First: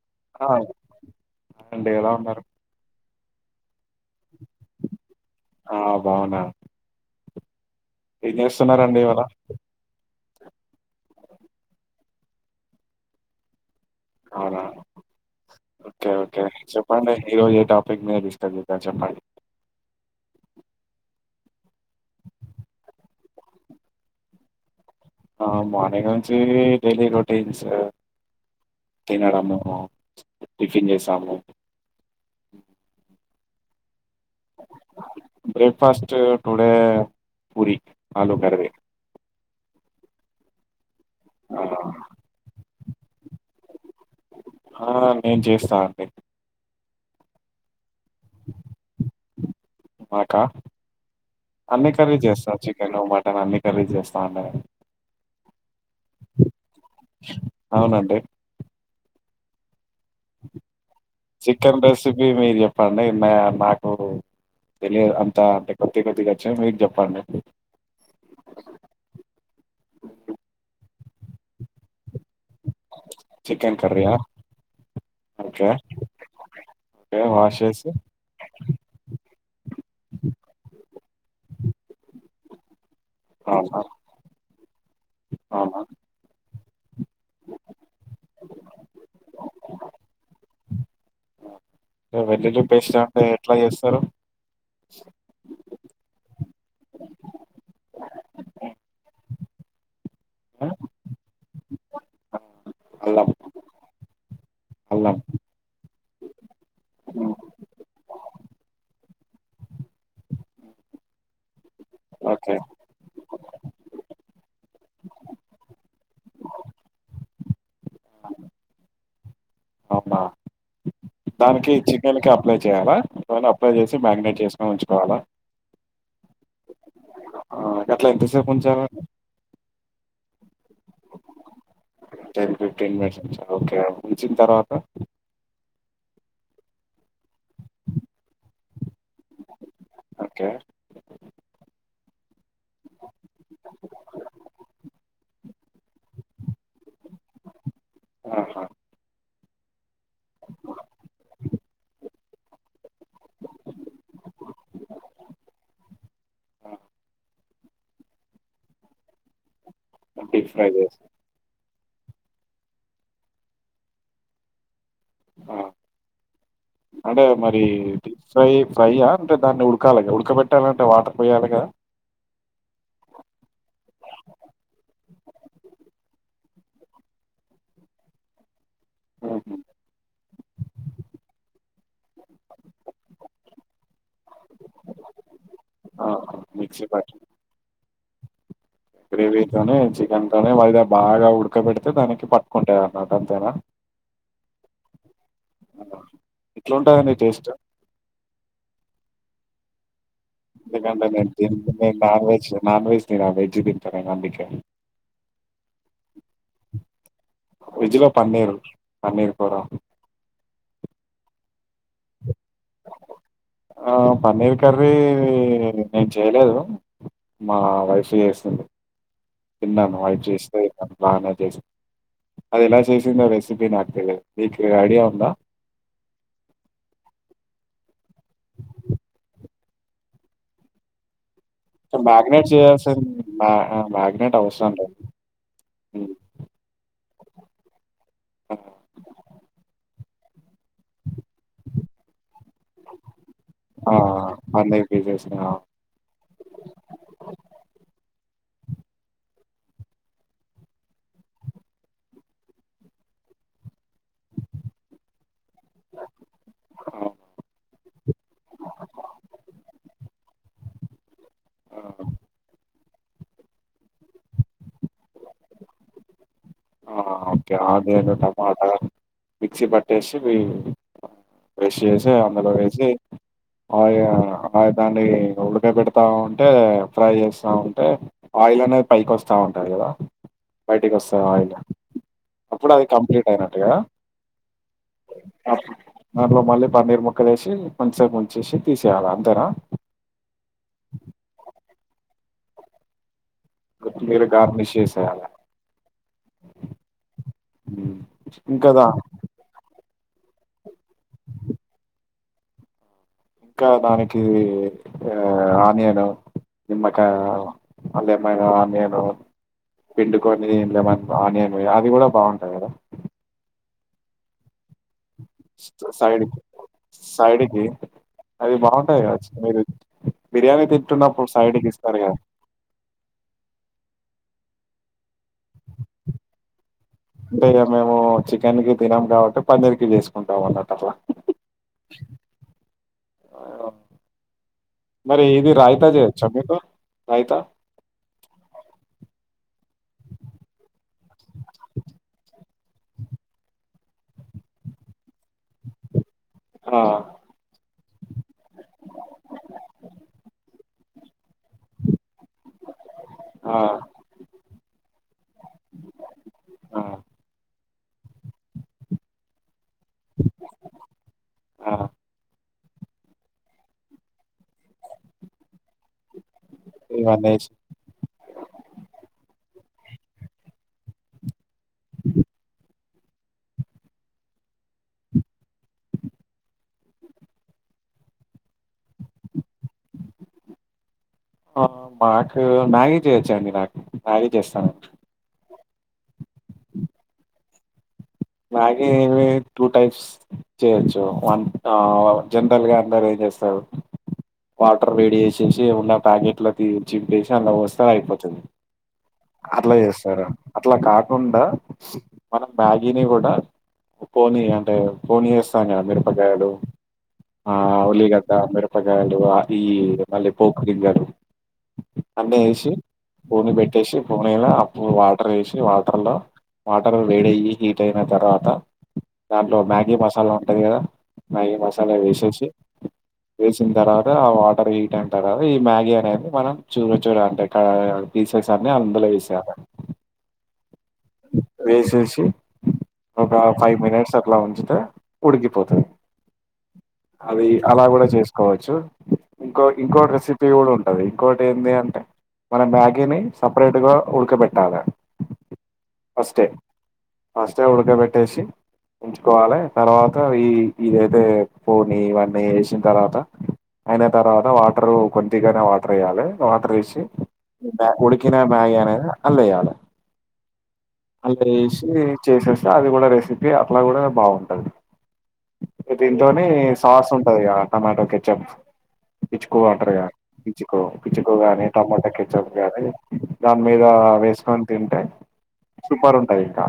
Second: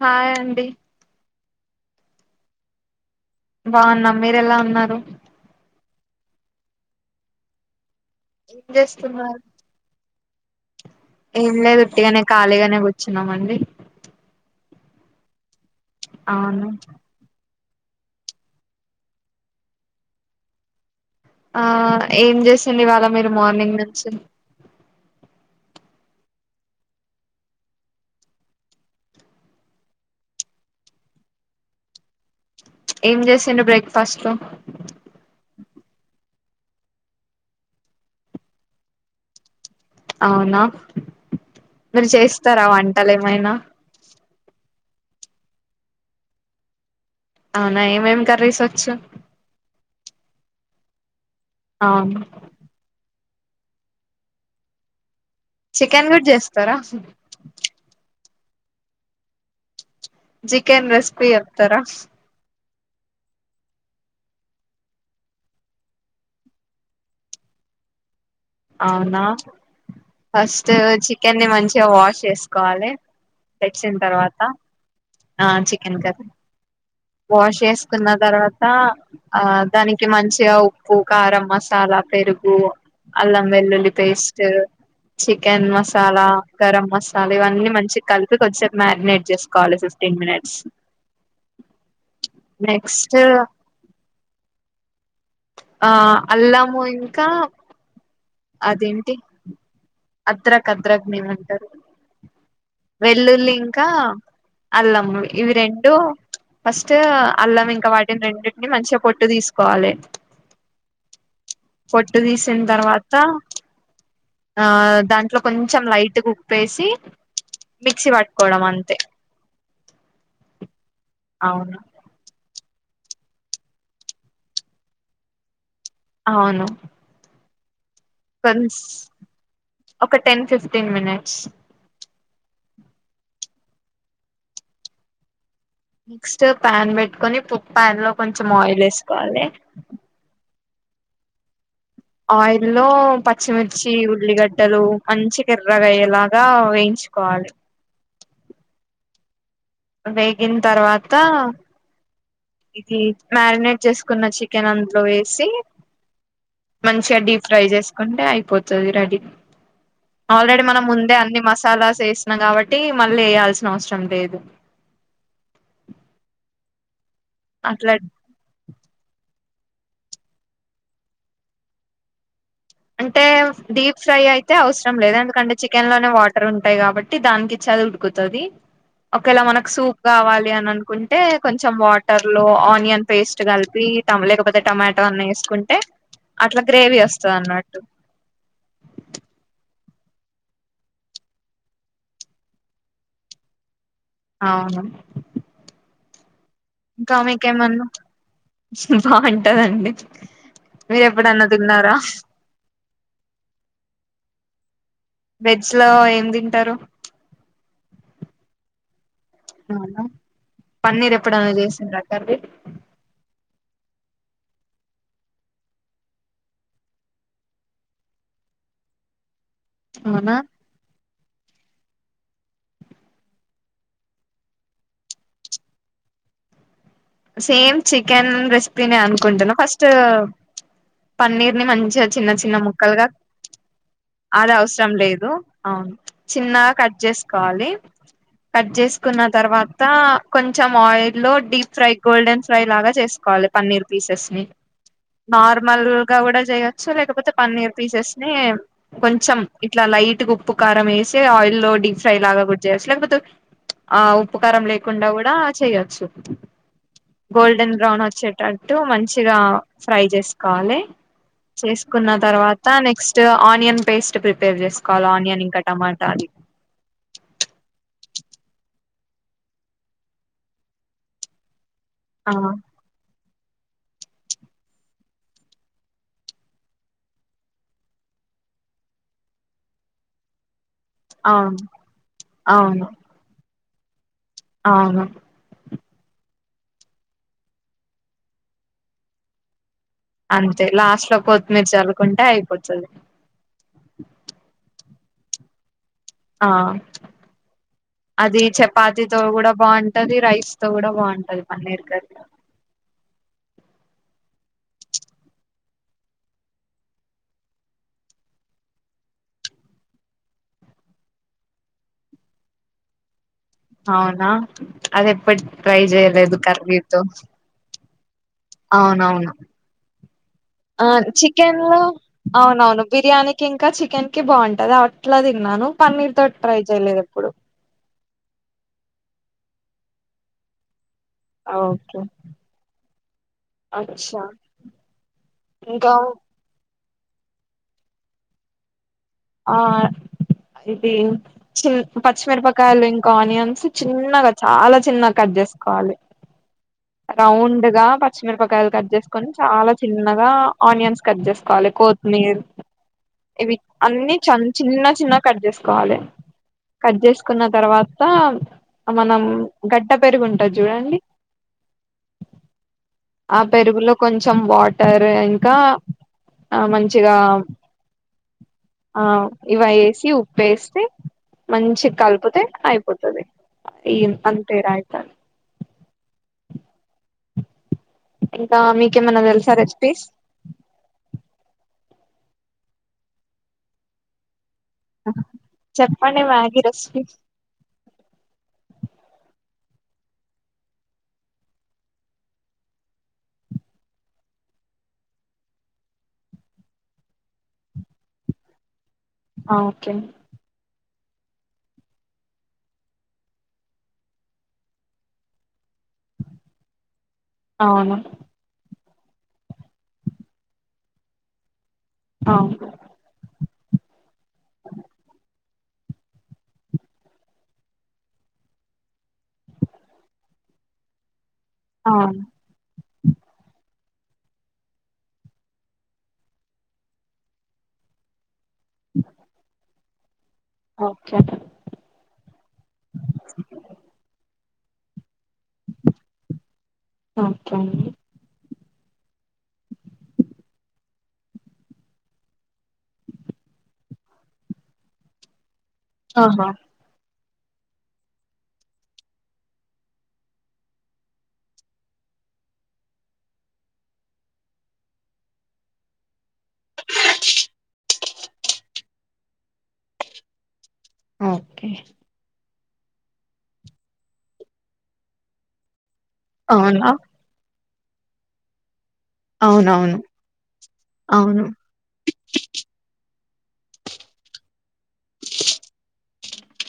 హా్ అండి అంటే ఏలాా ఉన్నారు బాగున్నా మీరెలా ఉన్నారు ఆ బాగునా ఏం చేస్తున్నరండి ఇవాళ ఏం లేదు ఒట్టిగానే ఖాళీగానే కూచ్చున్నామండి అవునా ఓకే ఓకే అవును చెప్పండి ఈరోజు ఏ టాపిక్ [unintelligible] మీదిష్టత చెప్పడి ఆ ఏం చేస్తుంది ఇవాళ మీరు మార్నింగ్ నుంచి మార్నింగ్ నుంచి డైలీ రొటీన్స్ తినడము టిఫిన్ చేసాము ఏం చేసిండ్రు breakfast first today puri ఆలుూ కరి అవునా ఆ మీరు చేస్తారా వం టలేమైనా ఆ నేను చేస్తా అండి అవునా ఎం ఏం కర్రీస్ వచ్చు మాకా అన్ని కర్రీ అవును చేస్తా చికెను మటన్ నేను అన్ని కర్రీ చేస్తాండి చికెన్ కూడా చేస్తారా అవునండి చికెన్ రెస్పీ చెప్తార పర్లే మే మాకు తెలియదు అంతా అంటే కొద్ది కొద్దిగా వచ్చి మీరు చెప్పండి అవునా ఫస్ట్ చికెన్ ని మంచిగా వాష్ చేసుకోవాలి చికెన్ తెచ్చిన కర్రీయా తర్వాత ఆ okay. Chicken curry okay. Wash చేసి చేసుకున్న తర్వాత ఆ దానికి మంచిగా ఉప్పు కారం మసాలా పెరుగు అల్లం అవునా! వెల్లుల్లి పేస్ట్ చికెన్ అవునా! మసాలా గరం మసాలా ఇవన్నీ మంచి కలిపి కొద్దిసేపు మారినేట్ చేసుకోవాలి ఫిఫ్టీన్ మినిట్స్ వెల్లుల్లి పేస్ట్ నెక్స్ట్ అంటే ఎట్లా చేస్తారు స [inaudible] ఆ అల్లము ఇంకా అదేమిటి ఆ! అద్రక్ అద్రక్ నేమంటారు అల్లం. వెల్లుల్లి ఇంకా అల్లం ఇవి రెండు ఫస్ట్ హ్మ్. అల్లం ఇంకా వాటిని రెండింటిని మంచి క పొట్టు తీసుకోవాలి పొట్టు ఓకే. తీసిన తర్వాత ఆ దాంట్లో కొంచెం లైట్గా ఉప్పేసి మిక్సీ పట్టుకోవడం అంతే అవునా! దానికి అవును చికెన్ క అప్లై చేయాలా అప్లై చేసి మ్యాగినేట్ చేసుకోని ఉంచుకోవాలా అవును అట్లా ఎంతసేపుంచాల కొన్స్ ఒక ten fifteen minutes ten fifteen మిస్ ఉ సార్ ఓకే ఉంచిన తర్వాత నెక్స్ట్ ప్యాన్ పెట్టుకొని ప్యాన్ లో కొంచం ఆయిల్ వేసుకోవాలి సర ఆయిల్లో పచ్చిమిర్చి ఉల్లిగడ్డలు మంచి ఎర్రగా అయ్యేలాగా వేయించుకోవాలి ఆహా! వేగిన తర్వాత ఇది మ్యారినేట్ చేసుకున్న చికెన్ అందులో వేసి ఆ! మంచిగా డీప్ ఫ్రై చేసుకుంటే అయిపోతుంది రెడీ డీప్ ఆల్రెడీ ఫ్రై మనం చేసి ముందే అన్ని మసాలాస్ చేసిన కాబట్టి మళ్ళీ వేయాల్సిన అవసరం లేదు ఆ అంటే మరి అట్లా ప్ ఫ్రై ఫ్రైయా అంటే దాన్ని ఉడకాలిగా ఉడకబెట్టాలంటే వాటర్ పోయాలిగా అంటే డీప్ ఫ్రై అయితే అవసరం లేదు ఎందుకంటే చికెన్ లోనే వాటర్ ఉంటాయి కాబట్టి దానికిచ్చది ఉడుకుతుంది ఒకేలా హుహు. మనకు సూప్ కావాలి అని అనుకుంటే కొంచం కొంచెం వాటర్ లో ఆనియన్ పేస్ట్ కలిపి తల కపోతే టమాటో అన్న వేసుకుంటే ఆహా! అట్లా మిక్సీ గ్రేవీ వస్తుంది అన్నమాట గ్రేవీతోనే చికెన్ త వయిద బాగా ఉడకబెడితే దానికి పట్టుకుంటేది అన్నట అంతేనా అవును ఎట్లుంటదండి ఇంకా టేస్ట్ మీకేమన్నా బాగుంట ఉంటదండి ఎందుక న నాన్ వెజ్ నాన్ వెజ్ నిరా వెజ్ బిత న అందుక అసలో ఏం తింటారు రజలో పన్నేరు పమీర్పురం అవునా పన్నీర్ ఎప్పుడైనా చేసిండ అక్కర్ పన్నీర్ కర్రీ నేను చేయలేదు మా వైఫ్ చేస్తుంది తిన్నాను వాయి అవునా చేస్తేను బానా చేసి అది ఎలా చేసిందో రెసిపీ నాకు తెదు నీకు ఐడియా ఉందా సేమ్ చికెన్ రెసిపీ నే అనుకుంటును ఫస్ట్ పన్నీర్ మంచిగా చిన్న మ్యాగ్నేట్ చిన్న చేయాల్సిన ముక్కలుగా మా మ్యాగ్నేట్ ఆది అవసరం లేదు అవును హ్మ్. చిన్నగా కట్ చే కాాలి కట్ చేసుకున్న తర్వాత కొంచెం ఆయిల్ట్ లో ీప్ ఫ్రై డ పచ్చ ఆ పన్నీర్ పీసెస్ ని ఆ కొంచెం ఇట్లా లైట్గా ఉప్పుకారం వేసి ఆయిల్ లో డీప్ ఫ్రై లాగా కూడా చేయచ్చు లేకపోతే ఆ ఉప్పుకారం లేకుండా కూడా చేయచ్చు మంచిగా ఫ్రై చేసుకోవాలి చేసుకున్న తర్వాత నక్ నెక్స్ట్ ఆనియన్ పేస్ట్ ప్రిపేర్ చేసుకోవాలి ఆనియన్ ఇంకా టమాటా అది ఓకే ఆదేలు టమాటా మిక్సీ పట్టేసి కష్ చేసి ఆ అందులో వేసి ఆయిల్ దాన్ని ఉడకయ పెడతా ఉంటే ఫ్రై చేస్తా ఉంటే ఆయిల్ అనేది పైకి వస్తూ ఉంటుంది కదా వాైటి కస్త అవును అప్పుడు అది కంప్లీట్ అయిన అ ఆ దాంట్లో మళ్ళీ పన్నీర్ ముక్కలు వేసి మంచించగా ముంచసి తీసేయాలి అందరా కొంటా అయిపోతుది గు మీరు గ నిశేషయాల ఆ హ్మ్. అది ఇంకా దా చపాతిీతోో కూడా బాగుంట అది రైస్తో కూడా బగుంటది పన్నరుకారు ఇంకా దానికి ఆనియను నిమ్మకాయలమ్మ ఆనియను పిండుకనిలమ ఆనియన్ అది కూడా బాగుంటుయి కదా అవునా అది ఎప్పటి ట్రై సైడ్ చేయలేదు కి కరవీతో సైడ్ కి అది బాగుంటాయి కదా అవునవును మీరు బిర్యానీ తింటున్నప్పుడు సైడ్ చికెన్ కి లో ఇస్తారు కదా అవునవును బిర్యానీ క ఇంకా చికెన్ కి బాగుంట అది అట్లాదిిన్నాను పన్నీర్ త ట్రై చేయలేదు ఎప్పుడు బే మేము చికెన్ కి తినం కాబట్టి పన్నర్ క వేసుకుంటాం అన్నట అట్లా ఓకే అచ్చా మరి ఏది ఇంకా రాయితజ వచ్చా మీతో రయిత ఆ ఇది చి పచ్చిమిరపకాయలు ఇంకా ఆనియన్స్ చిన్నగా చాలా చిన్నగా కట్ చేసుకోవాలి ఆ రౌండ్గా పచ్చిమిరపకాయలు కట్ చేసుకొని చాలా చిన్నగా ఆనియన్స్ కట్ చేసుకోవాలి కో నరు ఇవి ఆ అన్నిీ చిన్న చిన్న కట్ చేసుకోవాలి ఆ కట్ చేసుకున్న తర్వాత మనం గడ్డ పెరుగుంటాది చూడండి ఆ ఆ పెరుగులో కొంచెం వాటర్ ఇంకా ఆ మంచిగా ఇవన్నీ వేసి ఆ ఇవై సి ఉప్పేస్తే మంచి కలిపితే అయిప్ ఈ అంతేర ఇక ఇంకా మీకేమన్నా తెలుసా రెసిపీస్ ఆ మాకు మ్యాగి చేయచ్చు అండి నాకు మ్యాగి చేస్తాను చెప్పండి మ్యాగి రెసిపీ మ్యాగి ఏమి టూ టైప్స్ చేయొచ్చు వన్ ఆ జనరల్గా అందరు ఏం చేస్తారు వాటర్ వేడి చేేసేసి ఉన్న ప్యాకెట్లో తి చింపేసి అందులో పోస్తే అయిపోతుంద్ అట్లా ఓకే చేస్తారు అట్లా కాకుండా మనం మ్యా దీని కూడా ఒక్కోని అంటే పోనియస్ తన్య మిరుపకాయలు ఆ అవును ఉల్లిగడ్డ మిరుప్ [unintelligible] ఆపి మళ్ళీ పోపు గింజలు అన్ని అవును వేసి పో మీద ఎట్టేసి ఒమేగా అప్పుడు వాటర్ వేసి వా తల వాటర్ వేడయ్యి హీట్ అయిన తర్వాత దాంట్లో మ్యాగీ మసాలా ఉంటది కదా మ్యాగీ ఆ మసాలా వేసేసి వేసిన తర్వా ఆ వాటర్ హీట్ అంటారు అది మ్యాగీ అనేది మనం చూర చూర అంటే కా సారిని అందులో వేసారు ఓకే వేసేసి ఒక ఫైవ్ మినిట్స్ లా వంచితే ఉడికిపోతుంది అది ఓకే అలా అండి కూడా చేసుకోవచ్ చు ఇంకోకటి ఇంకో రెసిపీ కూడా ఉంటది ఇంకోటి ఏంది అంటే మన మ్యాగీని సపరేట్గా ఉడకబెట్టాలా ఆహా ఫస్టే ఉడకబెట్టేసి ఉంచుకోవాలి తర్వాత ఈ ఇదైతే పోనీ ఇవన్నీ వేసిన తర్వాత అయిన తర్వాత వాటరు కొద్దిగానే వాటర్ వేయ్యాలి వాటర్ వేసి [inaudible] ఉడి కినే బాగా అనేది అల్ [inaudible] వెయ్యాలి అలా ఓకే ఏసి సేస్తే అది కూడా రెసిపీ అట్లా కూడా బాగుంటది ఇ దీంట్లోని అవునా సాస్ ఉంటది గ టమాటో కెట్చప్ ఇపిచ్చుకో అంటారు అవునవును కదా పిచ్చుకో పిచ్చుకో అవును అనే టమొటా కెచప్ [inaudible] దాని మీద వేసుకొని తింటే సూపర్ ఉంటది ఇంకా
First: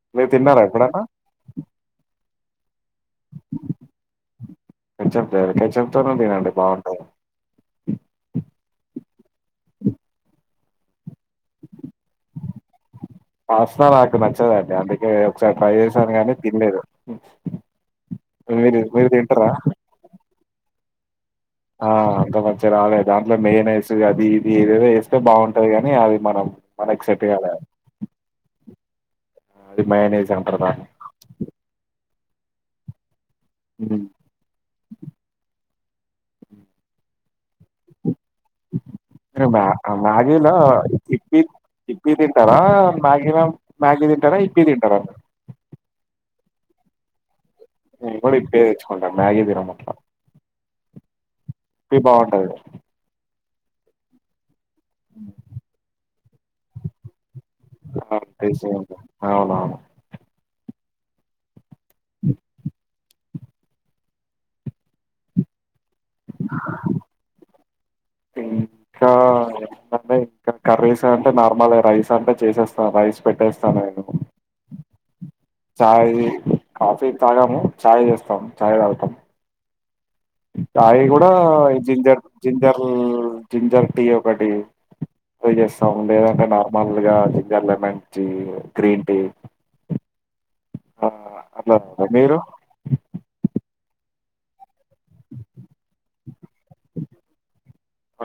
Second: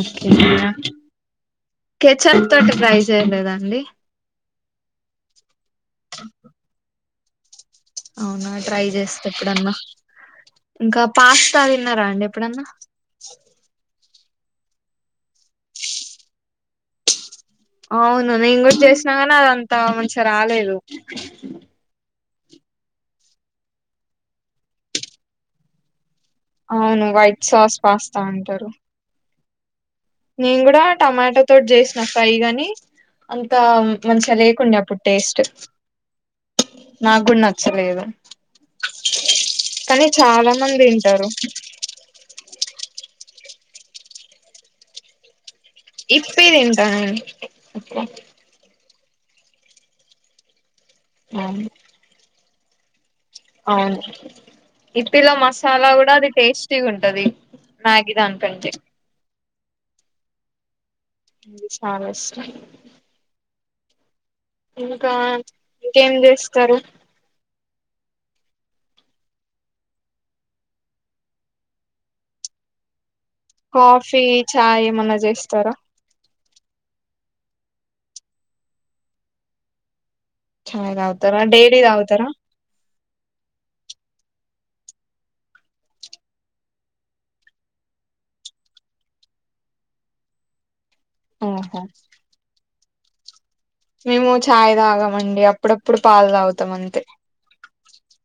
ఓకే మీరు తిన్నారా ఎప్పుడన్నా కే చప్ తట ప్రైజ చేయలేదు అండి కేచప్ చెప్తుాను నేన అండి బాగుంటాంది అవునా ట్రై చేస్తే ఎప్పుడన్నా ఇంకా పాస్తాది న్నారా అండి ఎప్పుడన్నా వదండి అందుకే ఒకసారి ఫ్రై్ చేసాను కాగానీ తినలేదు అవును నే ఇం కూడా మీరు మీరు చేసిన నీ తింటారా అదంతా మంచిగా రాలేదు ఆ అంత మంచిగా రాలేదు దాంట్లో మెయిన్ వేస్ అది ఇది ఏదేదో వేస్తే బాగుంటది కానీ అది మనం మనకి అవును సెట్ వైట్ కాలే సాస్ పాస్తా అంటారు అది మయోనైస్ అంటారు నన్ కూడా దాన్ని టమాటో తోడ్ జేస్త నాకాయి గాని అంతా ఉమ్. మంచిగా లేకుండా అప్పుడు టేస్ట్ నాకు కూడా నచ్చలేదు మ్యా కానీ మ్యాగిన చాలా మంది తింటారు హిప్పి ఇిప్పిదిితార మ్యాగిన మ్యాగిీ తింటారా ఇప్పి తింటారా ఇప్పితింటా ప్పుడి పేరు మ్యాగదిరా మట్ అవును ఇ బాగుంటాది అవును ఇట్లో మసాలా కూడా అది టేస్టీ ఉంటది మ్యాగీ సి దానికంటే ఉ అవునువును అ చస్ ఇందుకా ఇంకేం చేస్తారు ఇంకా ఏంటే ఇంకా కర్రీస్ అంటే నార్మల్ రైస్ అంటే చేసేస్తాను రైస్ కాఫీ చాయ్ మనజ సాయి కాఫీ తాగాము చాయ్ చేస్తాము చాయ్ తాగుతాం చాయ్ సాయి కూడా తాగుతారా డైలీ జింజర్ తాగుతారా జింజర్ జింజర్ టీ ఒకటి చేస్తాం లేదంటే నార్మల్గా ginger lemon tea green tea ఓహో మీరు మేము ఛాయ్ తాగమండి అప్పుడప్పుడు పాలు తాగుతాం అంతే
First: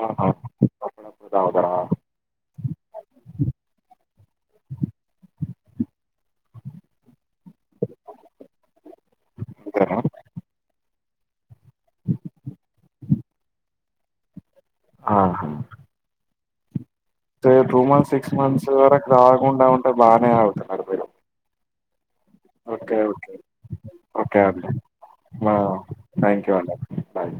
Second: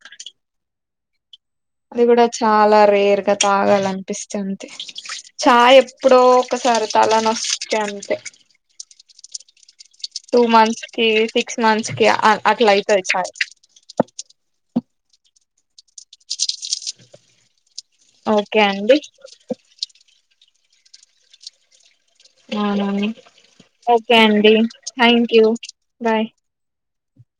ఆహా. [unintelligible] అది కూడా చాలా రేర్ గా తాగాలనిపిస్తుంది. చాయ ఎప్పుడో ఒకసారి తలనొస్తే అంతే అంతేనా టూ మంతస్ కేసి [unintelligible] అట్లాయితాయితాయి ఆ తే two months six okay months అండి వరకు రాకుండా ఉంటే బానే ఆవుతారు అయితే పోయిరా అవునా ఓకే అండి thank you bye thank you అండి బాయ్